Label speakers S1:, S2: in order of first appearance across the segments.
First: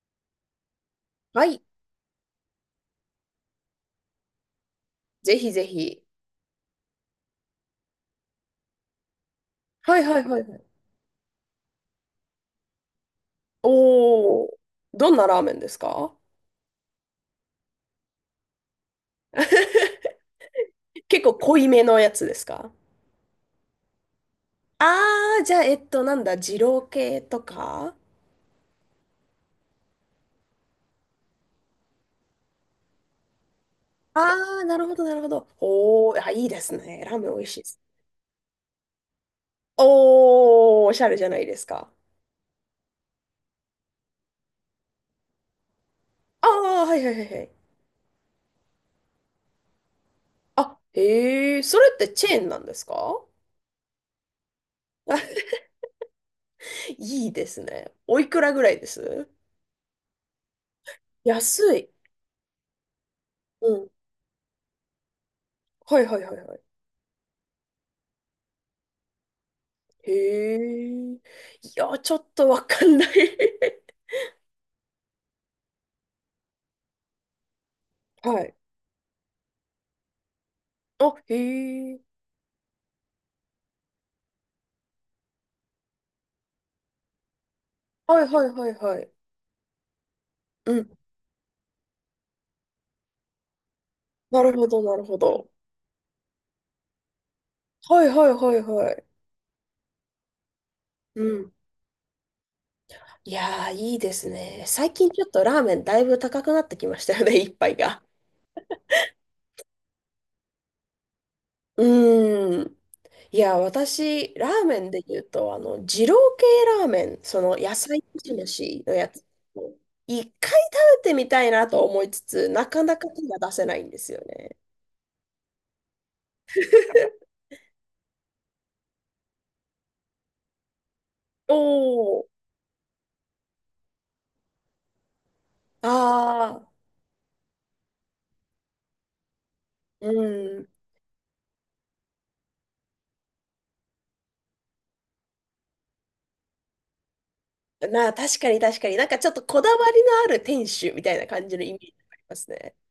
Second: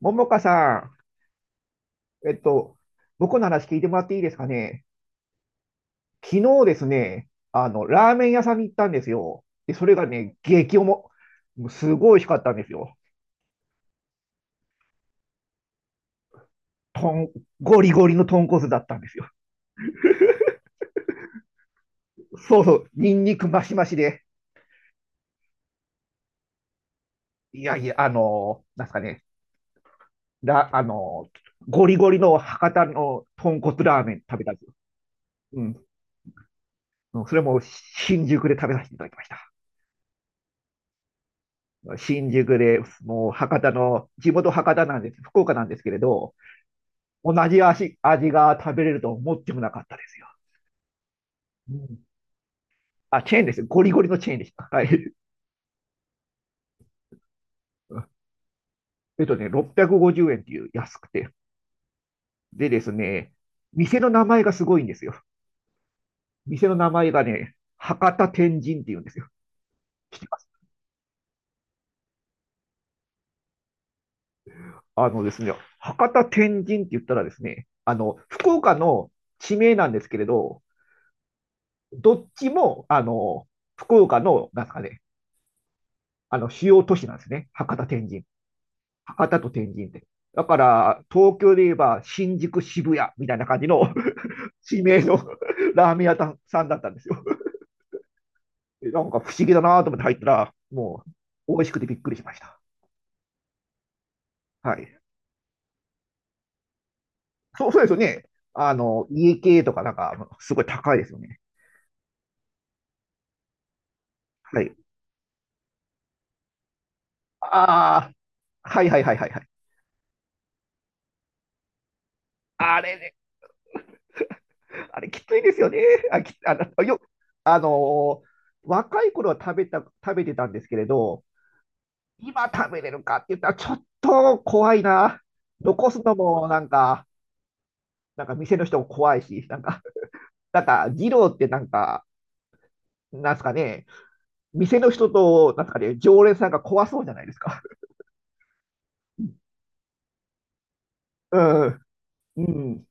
S1: ももかさ
S2: はい。
S1: ん、僕の話聞いてもらっていいですかね。
S2: ぜひぜひ。
S1: 昨日ですね、ラーメン屋さんに行ったんですよ。で、それ
S2: はい
S1: が
S2: はい
S1: ね、
S2: はいはい。
S1: 激重。もうすごい美味しかったんですよ。
S2: おー。どんなラーメンですか？
S1: とん、ゴリゴリの豚骨だったんですよ。
S2: 結構濃いめのやつです
S1: そう
S2: か？
S1: そう、ニンニクマシマシで。
S2: あー、じゃあ、なんだ、二郎系と
S1: いやいや、
S2: か。
S1: なんすかね、ラ、あの、ゴリゴリの博多の豚骨ラーメン食べたんで
S2: あ
S1: す
S2: ー、
S1: よ。
S2: なるほどなるほど。
S1: うん。
S2: おー、あ、いいですね。ラー
S1: うん
S2: メ
S1: そ
S2: ン
S1: れ
S2: 美味し
S1: も
S2: いです。
S1: 新宿で食べさせていただきました。
S2: おー、おしゃれじゃないですか。
S1: 新宿で、もう博多の、地元博多なんです、福岡なんですけれど、
S2: あー、はいはいはい
S1: 同
S2: はい。
S1: じ味が食べれると思ってもなかったですよ。
S2: あ、へえ、
S1: う
S2: それっ
S1: ん
S2: てチェーンなんです
S1: あ、
S2: か？
S1: チェーンです。ゴリゴリのチェーンでした。はい。
S2: いいですね。おいくらぐらいです？
S1: 650円っていう安くて。
S2: 安い。
S1: でですね、
S2: うん。
S1: 店の名前がすごいんですよ。
S2: はいはいはいはい。
S1: 店の名前がね、博多天神っていうんですよ。
S2: へ
S1: 知ってます？
S2: え。いや、ちょっとわかんない。
S1: あのですね、博多天神って言ったらですね、
S2: は
S1: 福
S2: い。
S1: 岡の地名なんですけれど、
S2: あ、へえ。
S1: どっちも、福岡の、なんですかね、主要都市なんですね。
S2: はいはいはいはい。
S1: 博多と天神って。だか
S2: うん。
S1: ら、東京で言えば新宿渋谷みたいな感じの
S2: なる ほ
S1: 地
S2: ど、な
S1: 名
S2: る
S1: の
S2: ほど。
S1: ラーメン屋さんだったんですよ。
S2: はいはいはいは
S1: な
S2: い。
S1: んか不思議だなと思って入ったら、も
S2: うん。
S1: う美味しくてびっくりしました。
S2: いやー、いいですね。
S1: は
S2: 最
S1: い。
S2: 近ちょっとラーメンだいぶ高くなってきましたよね、一
S1: そう、
S2: 杯
S1: そうですよ
S2: が。
S1: ね。家系とかなんか、すごい高いですよね。
S2: うーん。いや、私、ラ
S1: は
S2: ー
S1: い。
S2: メンで言うと、二郎系ラーメン、その野菜
S1: あ
S2: 蒸し
S1: あ、は
S2: 飯
S1: い
S2: の
S1: はい
S2: や
S1: はい
S2: つ、
S1: はいはい。
S2: 一回食べてみたいなと思いつつ、な
S1: あ
S2: かな
S1: れ
S2: か
S1: ね、
S2: 手が出せないんですよね。
S1: あれきついですよね。あ、き、あの、よ、あのー若い頃は食べてたんですけれど、
S2: お
S1: 今食べれるかって言ったら、ちょっと怖いな。
S2: あ
S1: 残すのもなん
S2: あ、
S1: か、なんか店の人も怖いし、なんか、
S2: う
S1: なん
S2: ん。
S1: か、二郎ってなんか、なんですかね、店の人と、なんですかね、常連さんが怖そうじゃないですか。
S2: まあ確かに確かに。なんかちょっと こだわりのある店主みたいな
S1: う
S2: 感じのイメ
S1: ん、
S2: ージがありま
S1: う
S2: すね。
S1: ん、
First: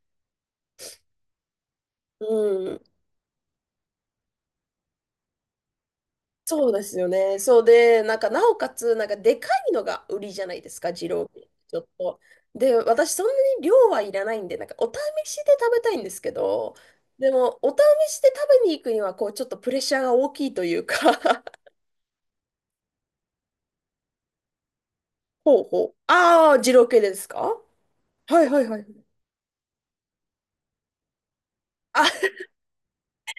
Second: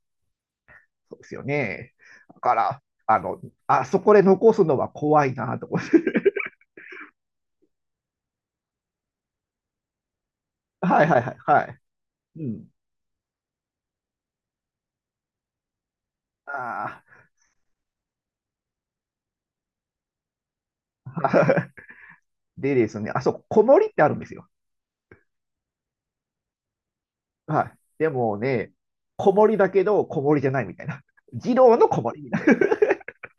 S1: そうですよね。だか
S2: う
S1: ら、
S2: ん。
S1: あそこで残すのは怖いなと思って。
S2: そうですよね。そうで、なんかなおかつ、なんかでかいのが売りじゃないです か、
S1: はい
S2: 二
S1: はい
S2: 郎
S1: はい、
S2: 系。
S1: は
S2: ち
S1: い。
S2: ょっと。
S1: うん。
S2: で、私そんなに量はいらないんで、なんかお試しで食べたいんですけど、
S1: あ
S2: でもお試しで食べに行くには、こうちょっとプレッシャーが大きいという
S1: あ。
S2: か。
S1: でですね、あそこ、小森ってあるんですよ。
S2: ほうほう。 ああ、二郎系ですか？
S1: はい。でも
S2: はいはい
S1: ね、
S2: はい。
S1: 子守だけど、子守じゃないみたいな。児童の子守み
S2: あ
S1: たいな。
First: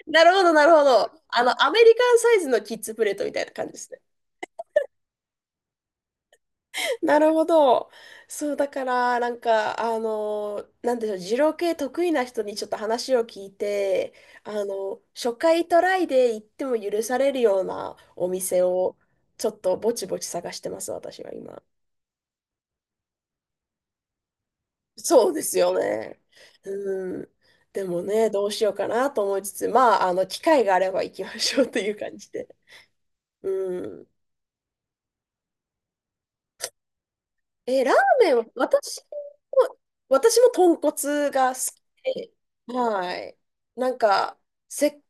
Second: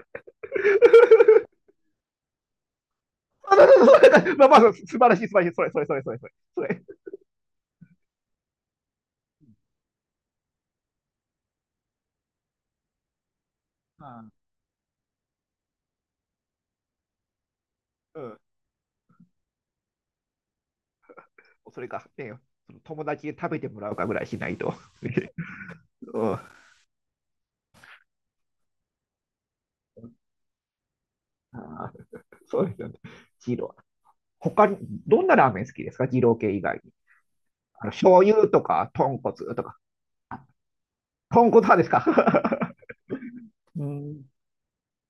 S2: なるほど、なるほど。あの、アメリカンサイズのキッズプレートみたい な
S1: そうそ
S2: 感じで
S1: う
S2: すね。
S1: そうそうまあまあ、素晴らしい、素晴らしい。それ、それ、それ、それ、それ。それ、
S2: なるほど。そう、だから、なんか、なんでしょう、二郎系得意な人にちょっと話を聞い
S1: う
S2: て、
S1: ん
S2: あの、初回トライで行っても許されるような
S1: う
S2: お
S1: ん。
S2: 店を、ちょっとぼちぼち探してます、私は今。
S1: それか、ね、友達で食べてもらうかぐらいしないと。
S2: そう ですよね。
S1: うん。あ
S2: うん。でもね、どうしようかなと思いつつ、まあ、あの、機会があれば行きましょうと
S1: ー
S2: いう感じで。
S1: そうですよね。ジロー。
S2: うん。
S1: 他に、どんなラーメン好きですか？二郎系以外に。
S2: え、ラー
S1: 醤
S2: メンは、
S1: 油とか、
S2: 私
S1: 豚骨とか。
S2: も、私も豚骨
S1: 豚
S2: が
S1: 骨
S2: 好
S1: 派ですか？
S2: きで、はい。
S1: う
S2: なん
S1: ん。
S2: か、せ、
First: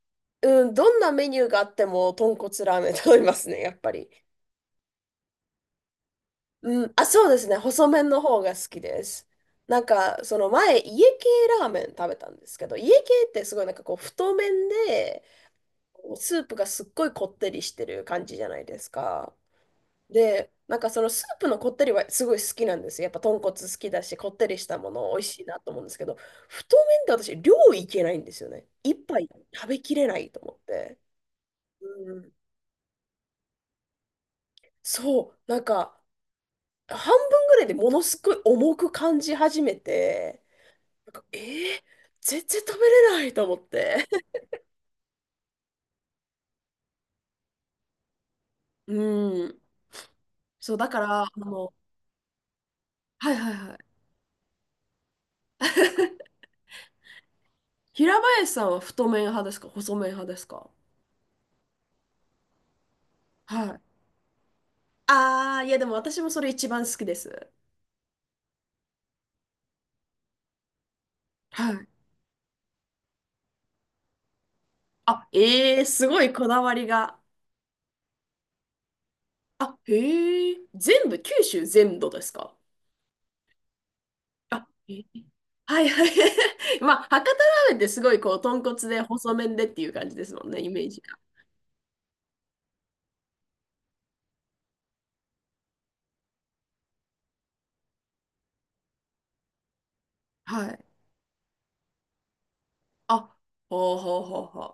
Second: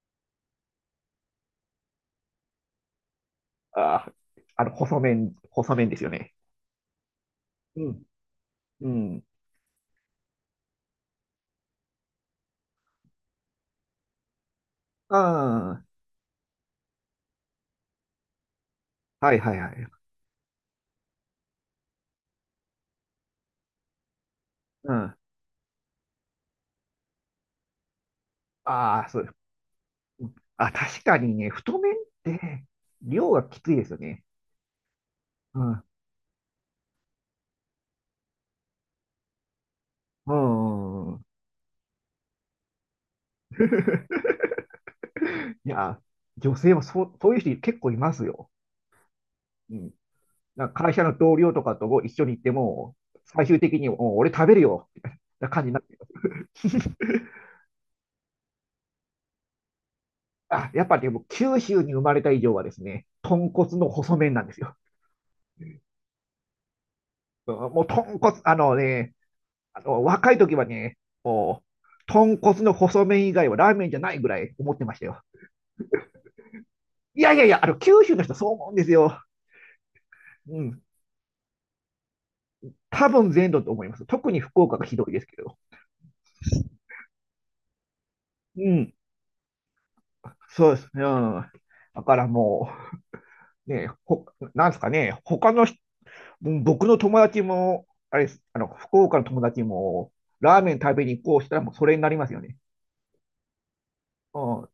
S2: うん、どんなメニューがあっても豚骨ラーメン食べますね、や っぱ
S1: あ
S2: り。
S1: ー、細麺、細麺ですよね。
S2: うん、あ、そうですね、
S1: う
S2: 細
S1: ん。
S2: 麺の方が好き
S1: う
S2: で
S1: ん。
S2: す。なんか、その前、家系ラーメン食べたんですけど、家系ってすごいなんかこう、太麺で、
S1: あ
S2: スープがすっごいこってりしてる感じじゃないです
S1: あ、
S2: か。
S1: はいはいはい。
S2: で、なんかそのスープのこってりはすごい好きなんですよ。やっぱ豚骨好きだし、こってりしたも
S1: う
S2: の
S1: ん。
S2: 美味しいなと思うんですけど、太麺って私、量いけないんですよね。一
S1: ああ、そ
S2: 杯
S1: う。
S2: 食べきれないと思っ
S1: あ、
S2: て。
S1: 確かにね、太麺っ
S2: うん、
S1: て量がきついですよね。
S2: そう、
S1: う
S2: なん
S1: ん。う
S2: か半分ぐらいでものすごい重く感じ始め
S1: ん。う
S2: て、
S1: ん
S2: なん
S1: うん
S2: か、全然食べれないと思って。
S1: いや、女性もそういう人結構いますよ。
S2: うん、
S1: うん。なん
S2: そう、
S1: か
S2: だ
S1: 会
S2: か
S1: 社の
S2: ら、あ
S1: 同僚と
S2: の、
S1: かとも一緒に行っても、
S2: はい
S1: 最
S2: はい
S1: 終的
S2: は
S1: に、
S2: い。
S1: もう俺食べるよ、みたいな感じになってる。
S2: 平林さんは太麺派ですか細麺派です
S1: あ、
S2: か？
S1: やっぱりでも九州に生まれた以上はですね、豚
S2: は
S1: 骨
S2: い。
S1: の細麺なんですよ。
S2: ああ、いやでも私もそれ一番好きです。
S1: うんもう豚骨、あのね、あの若い時はね、も
S2: はい。
S1: う豚骨の細麺以外はラーメンじゃないぐらい思ってましたよ。
S2: あ、ええすごいこだわり
S1: い
S2: が。
S1: やいやいや、九州の人そう思うんですよ。
S2: あ、へえ。
S1: うん。
S2: 全部、九州全土ですか？
S1: 多分全土と思います。特に福
S2: あ、
S1: 岡がひ
S2: え
S1: ど
S2: え
S1: いですけど。
S2: はいはい。まあ、博多ラーメンってすごいこう、豚
S1: う
S2: 骨
S1: ん。
S2: で細麺でっていう感じですもんね、イ
S1: そうで
S2: メ
S1: す。
S2: ー
S1: う
S2: ジが。
S1: ん。だからもう、なんですかね、他の人、うん僕の友達も、あれです、福岡の友達も、ラー
S2: は
S1: メン
S2: い。
S1: 食べに行こうしたらもうそれになりますよね。
S2: あ、ほうほう
S1: う
S2: ほうほ
S1: ん。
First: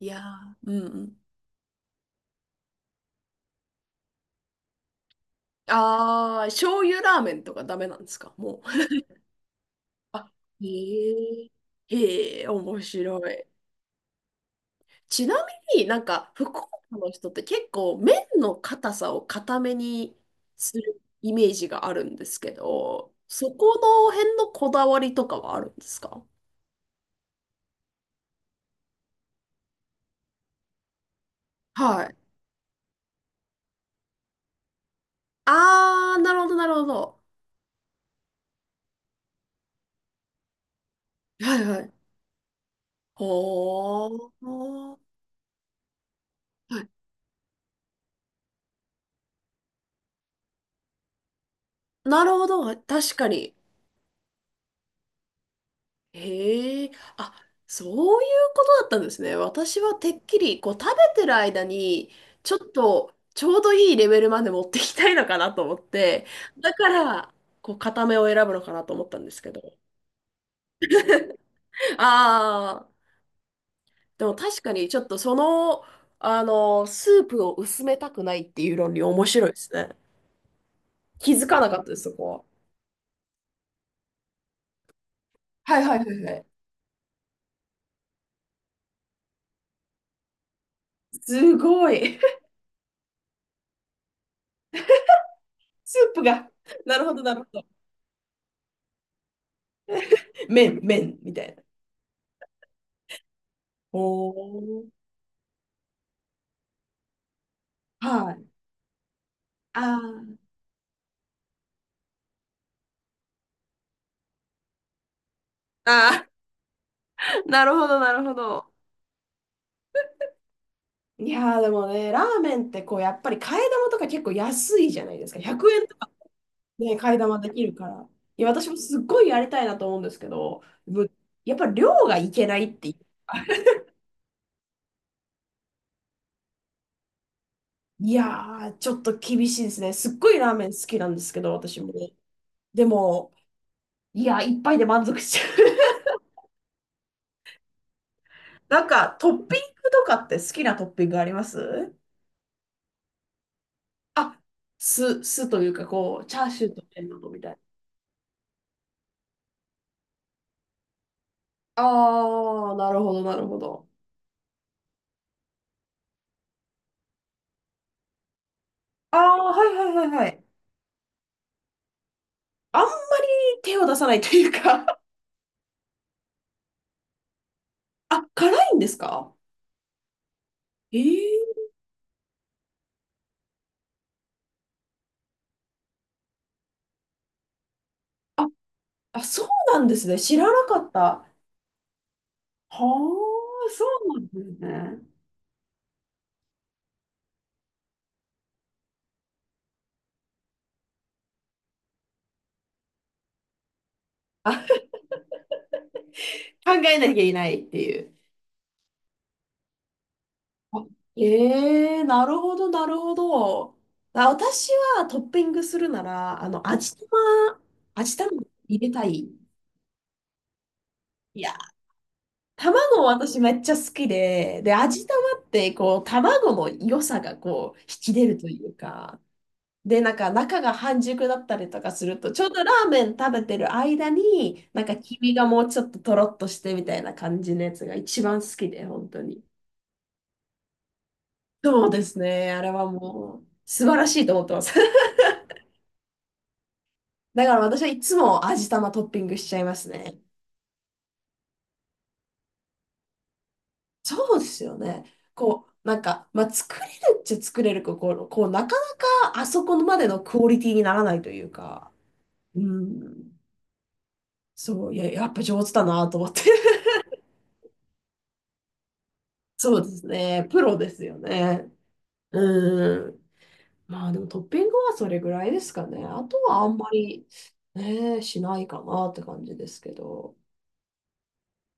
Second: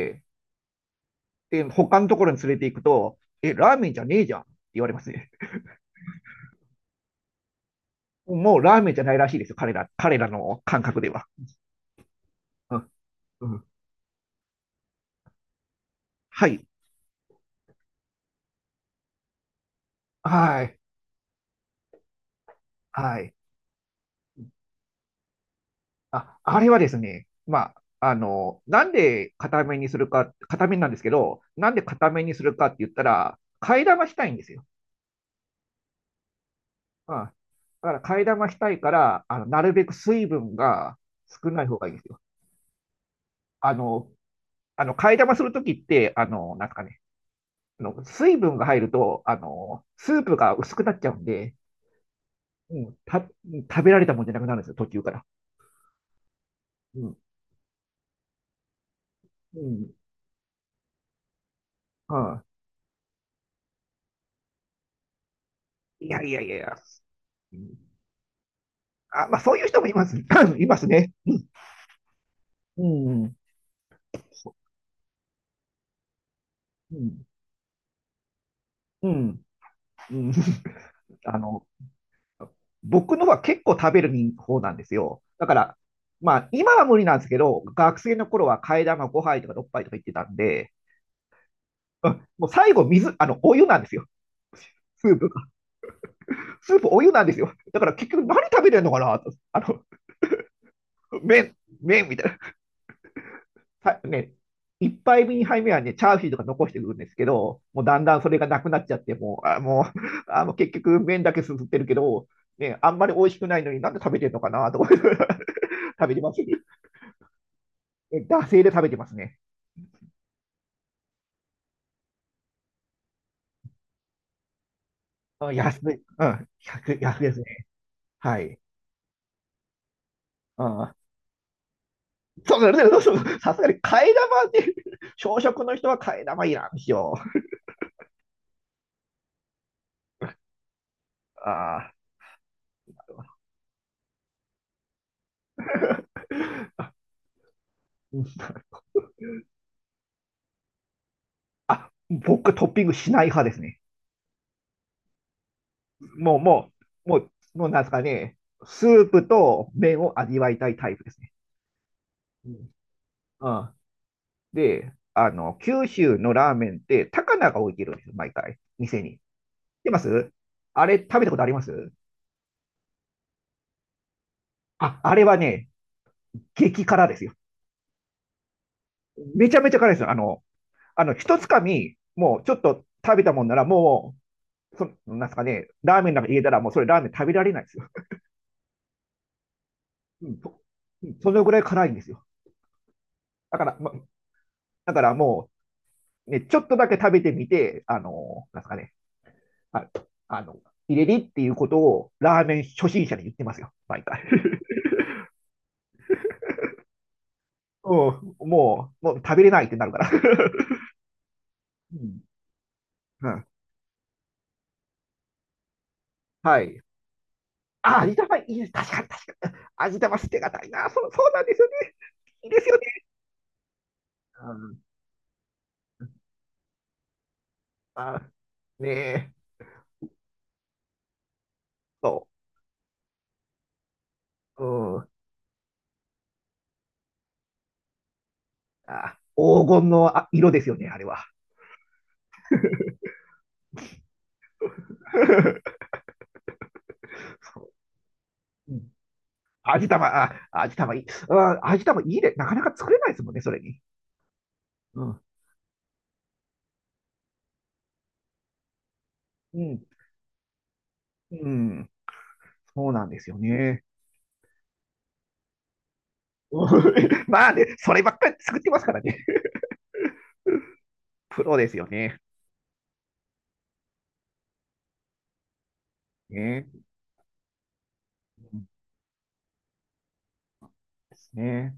S2: う。いやー、うんうん。
S1: で、他のところに連れて行くと、え、ラーメンじゃねえじゃんって言われますね。
S2: ああ、醤油ラーメンとかダメなんですか
S1: もう
S2: も
S1: ラー
S2: う。
S1: メンじゃないらしいですよ、彼ら、彼ら
S2: あ、
S1: の
S2: へ
S1: 感覚では。
S2: え。へえ、
S1: う
S2: 面
S1: ん。
S2: 白
S1: う
S2: い。
S1: ん、
S2: ちなみになんか
S1: は
S2: 福
S1: い。
S2: 岡の人って結構麺の硬さを硬めに
S1: はい。
S2: するイメージがあるんですけど、
S1: はい。
S2: そこの辺のこだわりとかはあるんですか？
S1: あ、あれはですね、まあ、なんで硬めにするか、硬めなんですけど、なんで
S2: は
S1: 硬
S2: い。
S1: めにするかって言ったら、替え玉したいんですよ。
S2: あー、なるほど、なるほ
S1: うん。
S2: ど。
S1: だから替え玉したいから、なるべく水分が少
S2: は
S1: な
S2: い
S1: い方
S2: は
S1: がいい
S2: い。
S1: んですよ。あの、
S2: ほー。
S1: 替え玉するときって、なんす
S2: は
S1: か
S2: い
S1: ね、水分が入ると、スープが薄くなっちゃうんで、
S2: なるほど。
S1: うん、
S2: 確かに。
S1: 食べられたもんじゃなくなるんですよ、途中から。
S2: へえ、
S1: うん。
S2: あ、そういうことだったんですね。
S1: う
S2: 私
S1: ん。
S2: はてっきり、こう、食べてる間に、
S1: うん。
S2: ちょっと、ちょうどいいレベルまで持っていきたいのかなと思っ
S1: いや
S2: て、
S1: いやいやい
S2: だ
S1: や。
S2: から、
S1: う
S2: こ
S1: ん
S2: う、固めを選ぶのかなと思ったん
S1: あ、
S2: で
S1: まあ、
S2: すけ
S1: そういう
S2: ど。
S1: 人もいます。いますね。う
S2: ああ、
S1: ん、うん、
S2: でも確かに、ちょっとその、あの、スープを薄めたくないっていう論理
S1: う
S2: 面
S1: ん、
S2: 白いですね。
S1: うん。
S2: 気
S1: あ
S2: づか
S1: の、
S2: なかったです、そこは。
S1: 僕のは結構食べる方なんですよ。だから、
S2: はいはいはいは
S1: ま
S2: い。
S1: あ、今は無理なんですけど、学生の頃は替え玉5杯とか6杯とか言ってたんで、
S2: すご
S1: う
S2: い。
S1: ん もう最後、水、あの、お湯なんですよ。スープが。
S2: スープが。
S1: スー プ
S2: な
S1: お
S2: る
S1: 湯
S2: ほ
S1: な
S2: ど、
S1: んで
S2: な
S1: す
S2: るほ
S1: よ。
S2: ど。
S1: だから結局何食べてるのかなと。
S2: 麺、麺、みた
S1: 麺、
S2: いな。
S1: 麺みたいさ
S2: お
S1: ね、一
S2: ー。
S1: 杯目、二杯目はね、チャーシューとか残してくるんですけど、もうだんだんそ
S2: は
S1: れ
S2: い。
S1: がなくなっちゃって、もう、あ、
S2: あ
S1: もう、
S2: ー
S1: 結局麺だけすすってるけど、ね、あんまり美味しくないのになんで食べてるのかなと思って 食べて
S2: あー。
S1: ま す
S2: あ
S1: ね。
S2: なるほど、な
S1: え
S2: るほ
S1: 惰性
S2: ど。
S1: で食べてますね。
S2: いやーでもね、ラーメンってこう、やっぱり替え玉とか結構安いじゃないですか。
S1: あ、
S2: 100
S1: 安
S2: 円と
S1: い。
S2: か
S1: うん。
S2: ね、
S1: 1
S2: 替
S1: 安
S2: え
S1: いで
S2: 玉
S1: すね。
S2: できるから。
S1: は
S2: いや、
S1: い。
S2: 私もすっごいやりたいなと思うんですけど、
S1: うん。
S2: ぶやっぱ量がいけ
S1: そ
S2: な
S1: う
S2: い
S1: そ
S2: って
S1: う
S2: い
S1: そう
S2: う。
S1: そう。さすが に替え玉って小食の人は替え玉いらんしよう。
S2: いやー、ちょっと厳しいですね。すっごいラーメン好きなんですけど、私
S1: あ
S2: もね。で
S1: ー
S2: も、いや、一杯で満足しちゃう。
S1: うん
S2: なんか、トッピングとかって好きなトッピングあります？
S1: 僕トッピングしない派ですね。
S2: あ、酢、酢というか、こう、
S1: も
S2: チ
S1: う、
S2: ャーシュ
S1: も
S2: ーと
S1: う、
S2: 麺
S1: も
S2: なの
S1: う、
S2: みたいな。
S1: もうなんですかね、スープと麺を味わいたいタイプですね。うん
S2: ああ、なるほど、なる
S1: う
S2: ほ
S1: ん
S2: ど。
S1: で、九州のラーメンって、高菜が置いてるんですよ、毎回、店に。
S2: あ
S1: 知っ
S2: あ、はいは
S1: てま
S2: いはいは
S1: す？
S2: い。
S1: あれ、食べたことあります？
S2: あんまり手を出さないというか。
S1: あ、あれはね、激辛ですよ。
S2: あ、辛いんですか？
S1: めちゃめちゃ辛いですよ。
S2: え
S1: 一つか
S2: え
S1: み、もうちょっと食べたもんなら、もう、なんすかね、ラーメンなんか入れたら、もうそれラーメン食べられないですよ。
S2: あ、あ、そうなんですね。
S1: う
S2: 知
S1: ん、
S2: らなかった。は
S1: そのぐらい辛いんですよ。
S2: あ、
S1: だから、
S2: そ
S1: ま、
S2: うなんです
S1: だか
S2: ね。
S1: らもう、ね、ちょっとだけ食べてみて、なんですかね、ああの、入れりっていうことをラーメン初心者に言ってますよ、毎回。
S2: 考えなきゃいけないって
S1: う
S2: いう。
S1: ん、もう食べれないってなるから。
S2: あ
S1: う
S2: ええ
S1: ん
S2: なるほど、なるほ
S1: うん、
S2: ど。あ、私はトッピングするなら、あ
S1: は
S2: の、
S1: い。
S2: 味玉、
S1: あ、味
S2: 味玉
S1: 玉いいです。
S2: 入
S1: 確
S2: れ
S1: か
S2: た
S1: に、確
S2: い。
S1: かに。味玉捨てがたいな。そう、そうな
S2: い
S1: んで
S2: や
S1: すよね。いいですよね。
S2: 卵私めっちゃ好きで、で、味玉ってこ
S1: う
S2: う、
S1: ん、
S2: 卵の良さがこう、引き出
S1: あ、
S2: るという
S1: ね
S2: か、
S1: え、
S2: で、なんか中が半熟だったりとかする
S1: そ
S2: と、ちょうどラーメン食べてる間に、なんか
S1: う。うん、
S2: 黄身がもうちょっととろっとしてみたいな感じのやつが一番好きで、本
S1: あ、
S2: 当に。
S1: 黄金のあ色ですよね、あれは。
S2: そうですね。あれはもう、素晴らしいと思ってます。だから
S1: そ
S2: 私はいつも味
S1: ううん
S2: 玉トッピングしちゃいま
S1: 味
S2: す
S1: 玉、
S2: ね。
S1: あ、味玉いい。あ、味玉いいね。なかなか作れないですもんね、それに。
S2: そうですよ
S1: う
S2: ね。
S1: ん、
S2: こう、なんか、まあ、作れるっちゃ作れるけど、こう、こうなかなかあ
S1: う
S2: そこ
S1: ん、
S2: までのクオリティにならないとい
S1: う
S2: う
S1: ん、
S2: か、う
S1: そうなんです
S2: ん、
S1: よね。
S2: そう、いや、やっぱ上手だなと思って。
S1: まあね、そればっかり作ってますからね。
S2: そうですね。プロですよ
S1: プロで
S2: ね。
S1: すよね。
S2: うん。まあでもトッピングはそれぐらいですかね。あとはあん
S1: ね。
S2: まり、ね、し
S1: う
S2: な
S1: ん
S2: いかなって感じですけど。
S1: ですね。